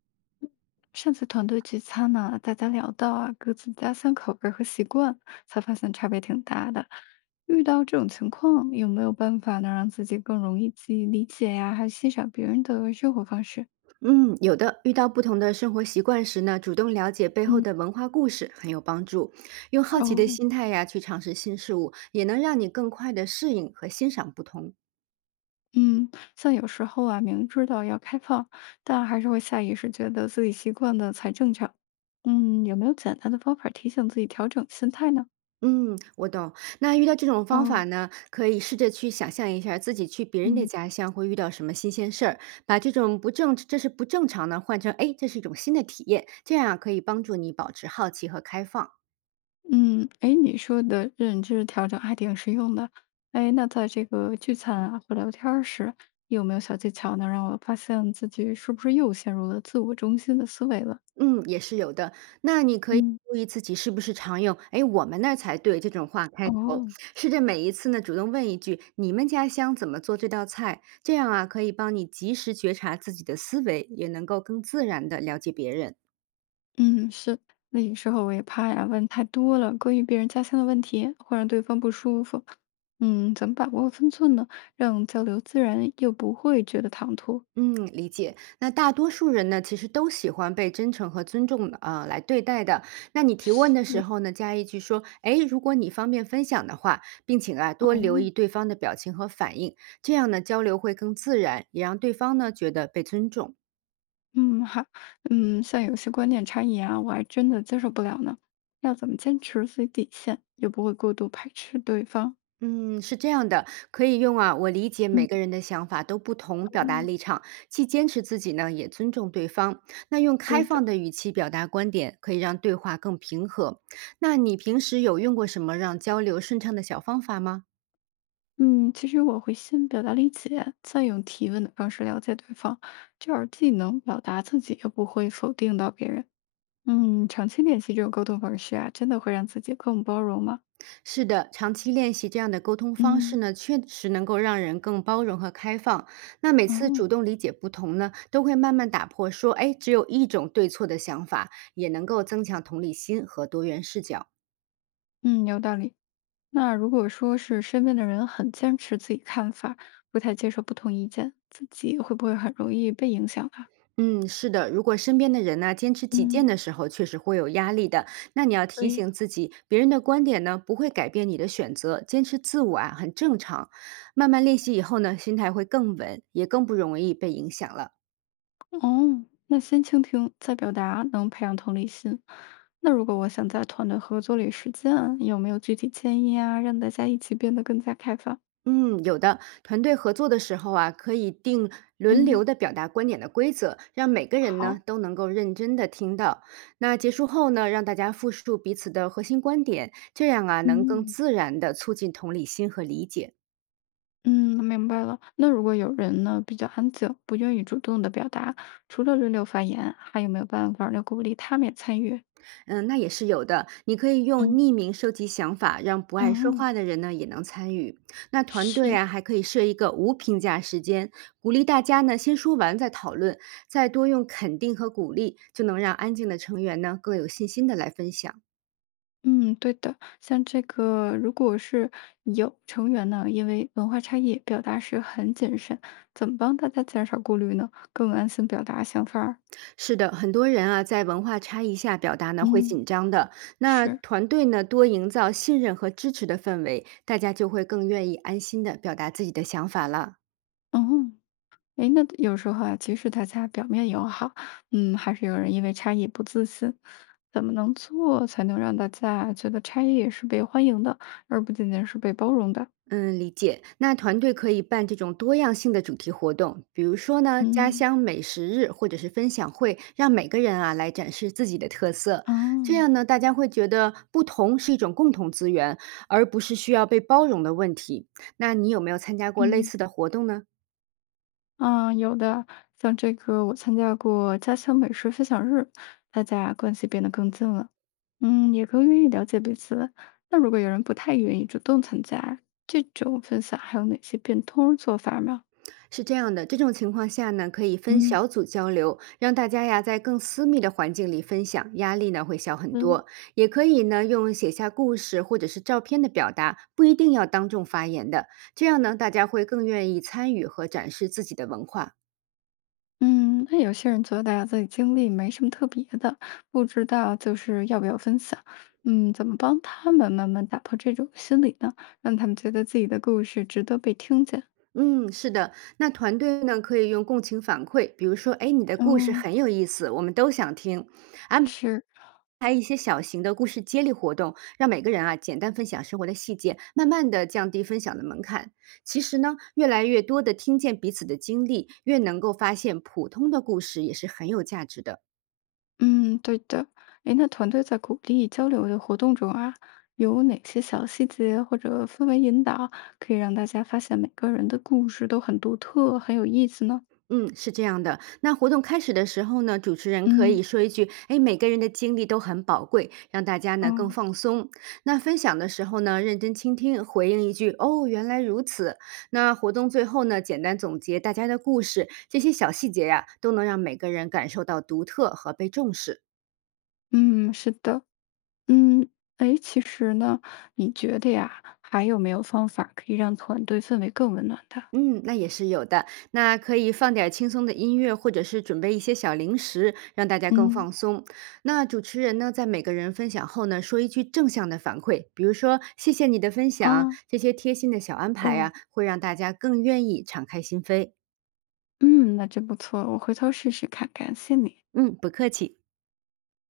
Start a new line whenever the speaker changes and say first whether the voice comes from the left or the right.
left: 上次团队聚餐呢，大家聊到啊各自家乡口味儿和习惯，才发现差别挺大的。遇到这种情况，有没有办法能让自己更容易记忆理解呀，还欣赏别人的生活方式？
right: 嗯，有的。遇到不同的生活习惯时呢，主动了解背后
left: 嗯，
right: 的文化故事很有帮助。用好奇的
left: 哦，
right: 心态呀，去尝试新事物，也能让你更快的适应和欣赏不同。
left: 嗯，像有时候啊，明知道要开放，但还是会下意识觉得自己习惯的才正常。嗯，有没有简单的方法提醒自己调整心态呢？
right: 嗯，我懂。那遇到这种方法
left: 哦，
right: 呢，可以试着去想象一下自己去别人的
left: 嗯。
right: 家乡会遇到什么新鲜事儿，把这种不正这是不正常呢换成哎，诶这是一种新的体验，这样啊可以帮助你保持好奇和开放。
left: 嗯，哎，你说的认知调整还挺实用的。哎，那在这个聚餐啊或聊天儿时，有没有小技巧能让我发现自己是不是又陷入了自我中心的思维了？
right: 嗯，也是有的。那你可以
left: 嗯，
right: 注意自己是不是常用"哎，我们那儿才对"这种话开头，
left: 哦，
right: 试着每一次呢主动问一句"你们家乡怎么做这道菜"，这样啊可以帮你及时觉察自己的思维，也能够更自然的了解别人。
left: 嗯，是。那有时候我也怕呀，问太多了关于别人家乡的问题，会让对方不舒服。嗯，怎么把握分寸呢？让交流自然又不会觉得唐突？
right: 嗯，理解。那大多数人呢，其实都喜欢被真诚和尊重来对待的。那你提问的时
left: 是，
right: 候呢，加一句说："哎，如果你方便分享的话，并且啊多留
left: 哦，
right: 意对方的表情和反应，这样呢交流会更自然，也让对方呢觉得被尊重。"
left: 嗯，好，嗯，像有些观念差异啊，我还真的接受不了呢。要怎么坚持自己底线，又不会过度排斥对方？
right: 嗯，是这样的，可以用啊。我理解
left: 嗯，
right: 每个人的想法都不同，表达
left: 嗯，
right: 立场，既坚持自己呢，也尊重对方。那用
left: 对
right: 开
left: 的。
right: 放的语气表达观点，可以让对话更平和。那你平时有用过什么让交流顺畅的小方法吗？
left: 嗯，其实我会先表达理解，再用提问的方式了解对方，这样既能表达自己，又不会否定到别人。嗯，长期练习这种沟通方式啊，真的会让自己更包容吗？
right: 是的，长期练习这样的沟通方
left: 嗯，
right: 式呢，确实能够让人更包容和开放。那每次
left: 哦，
right: 主动理解不同呢，都会慢慢打破说，哎，只有一种对错的想法，也能够增强同理心和多元视角。
left: 嗯，有道理。那如果说是身边的人很坚持自己看法，不太接受不同意见，自己会不会很容易被影响啊？
right: 嗯，是的，如果身边的人呢、坚持己见
left: 嗯，
right: 的时候，确实会有压力的。那你要提
left: 对，
right: 醒自己，别人的观点呢不会改变你的选择，坚持自我啊很正常。慢慢练习以后呢，心态会更稳，也更不容易被影响了。
left: 哦，那先倾听再表达，能培养同理心。那如果我想在团队合作里实践，有没有具体建议啊？让大家一起变得更加开放。
right: 嗯，有的团队合作的时候啊，可以定轮
left: 嗯，
right: 流的表达观点的规则，让每个人呢
left: 好，
right: 都能够认真的听到。那结束后呢，让大家复述彼此的核心观点，这样啊能更
left: 嗯，
right: 自然的促进同理心和理解。
left: 嗯，明白了。那如果有人呢比较安静，不愿意主动的表达，除了轮流发言，还有没有办法来鼓励他们也参与？
right: 嗯，那也是有的。你可以用
left: 嗯。
right: 匿名收集想法，让不爱说
left: 嗯。
right: 话的人呢也能参与。那团队
left: 是，
right: 啊，还可以设一个无评价时间，鼓励大家呢先说完再讨论，再多用肯定和鼓励，就能让安静的成员呢更有信心的来分享。
left: 嗯，对的，像这个，如果是有成员呢，因为文化差异，表达时很谨慎，怎么帮大家减少顾虑呢？更安心表达想法儿。
right: 是的，很多人啊在文化差异下表达呢会
left: 嗯，
right: 紧张的。那
left: 是，
right: 团队呢多营造信任和支持的氛围，大家就会更愿意安心的表达自己的想法了。
left: 嗯，诶，那有时候啊，即使大家表面友好，嗯，还是有人因为差异不自信。怎么能做才能让大家觉得差异也是被欢迎的，而不仅仅是被包容的？
right: 嗯，理解。那团队可以办这种多样性的主题活动，比如说呢，家
left: 嗯，
right: 乡美食日或者是分享会，让每个人啊来展示自己的特色。这
left: 哦，
right: 样呢，大家会觉得不同是一种共同资源，而不是需要被包容的问题。那你有没有参加过类
left: 嗯。
right: 似的活动呢？
left: 嗯，有的，像这个我参加过家乡美食分享日，大家关系变得更近了，嗯，也更愿意了解彼此。那如果有人不太愿意主动参加，这种分享还有哪些变通儿做法吗？
right: 是这样的，这种情况下呢，可以分
left: 嗯，
right: 小组交流，让大家呀在更私密的环境里分享，压力呢会小很
left: 嗯，
right: 多。也可以呢用写下故事或者是照片的表达，不一定要当众发言的，这样呢大家会更愿意参与和展示自己的文化。
left: 嗯，那有些人觉得呀，自己经历没什么特别的，不知道就是要不要分享。嗯，怎么帮他们慢慢打破这种心理呢？让他们觉得自己的故事值得被听见。
right: 嗯，是的，那团队呢可以用共情反馈，比如说，哎，你的故事
left: 嗯，
right: 很有意思，我们都想听，安
left: 是。
right: 还有一些小型的故事接力活动，让每个人啊简单分享生活的细节，慢慢的降低分享的门槛。其实呢，越来越多的听见彼此的经历，越能够发现普通的故事也是很有价值的。
left: 嗯，对的。诶，那团队在鼓励交流的活动中啊，有哪些小细节或者氛围引导，可以让大家发现每个人的故事都很独特，很有意思呢？
right: 嗯，是这样的。那活动开始的时候呢，主持人可
left: 嗯，
right: 以说一句："哎，每个人的经历都很宝贵，让大家
left: 哦，
right: 呢更放松。"那分享的时候呢，认真倾听，回应一句："哦，原来如此。"那活动最后呢，简单总结大家的故事，这些小细节呀、都能让每个人感受到独特和被重视。
left: 嗯，是的，嗯，诶，其实呢，你觉得呀，还有没有方法可以让团队氛围更温暖的？
right: 嗯，那也是有的。那可以放点儿轻松的音乐，或者是准备一些小零食，让大家更
left: 嗯，
right: 放松。那主持人呢，在每个人分享后呢，说一句正向的反馈，比如说"谢谢你的分享"，
left: 啊，
right: 这些贴心的小安排
left: 哦，
right: 啊，会让大家更愿意敞开心扉。
left: 嗯，那真不错，我回头试试看，感谢你。
right: 嗯，不客气。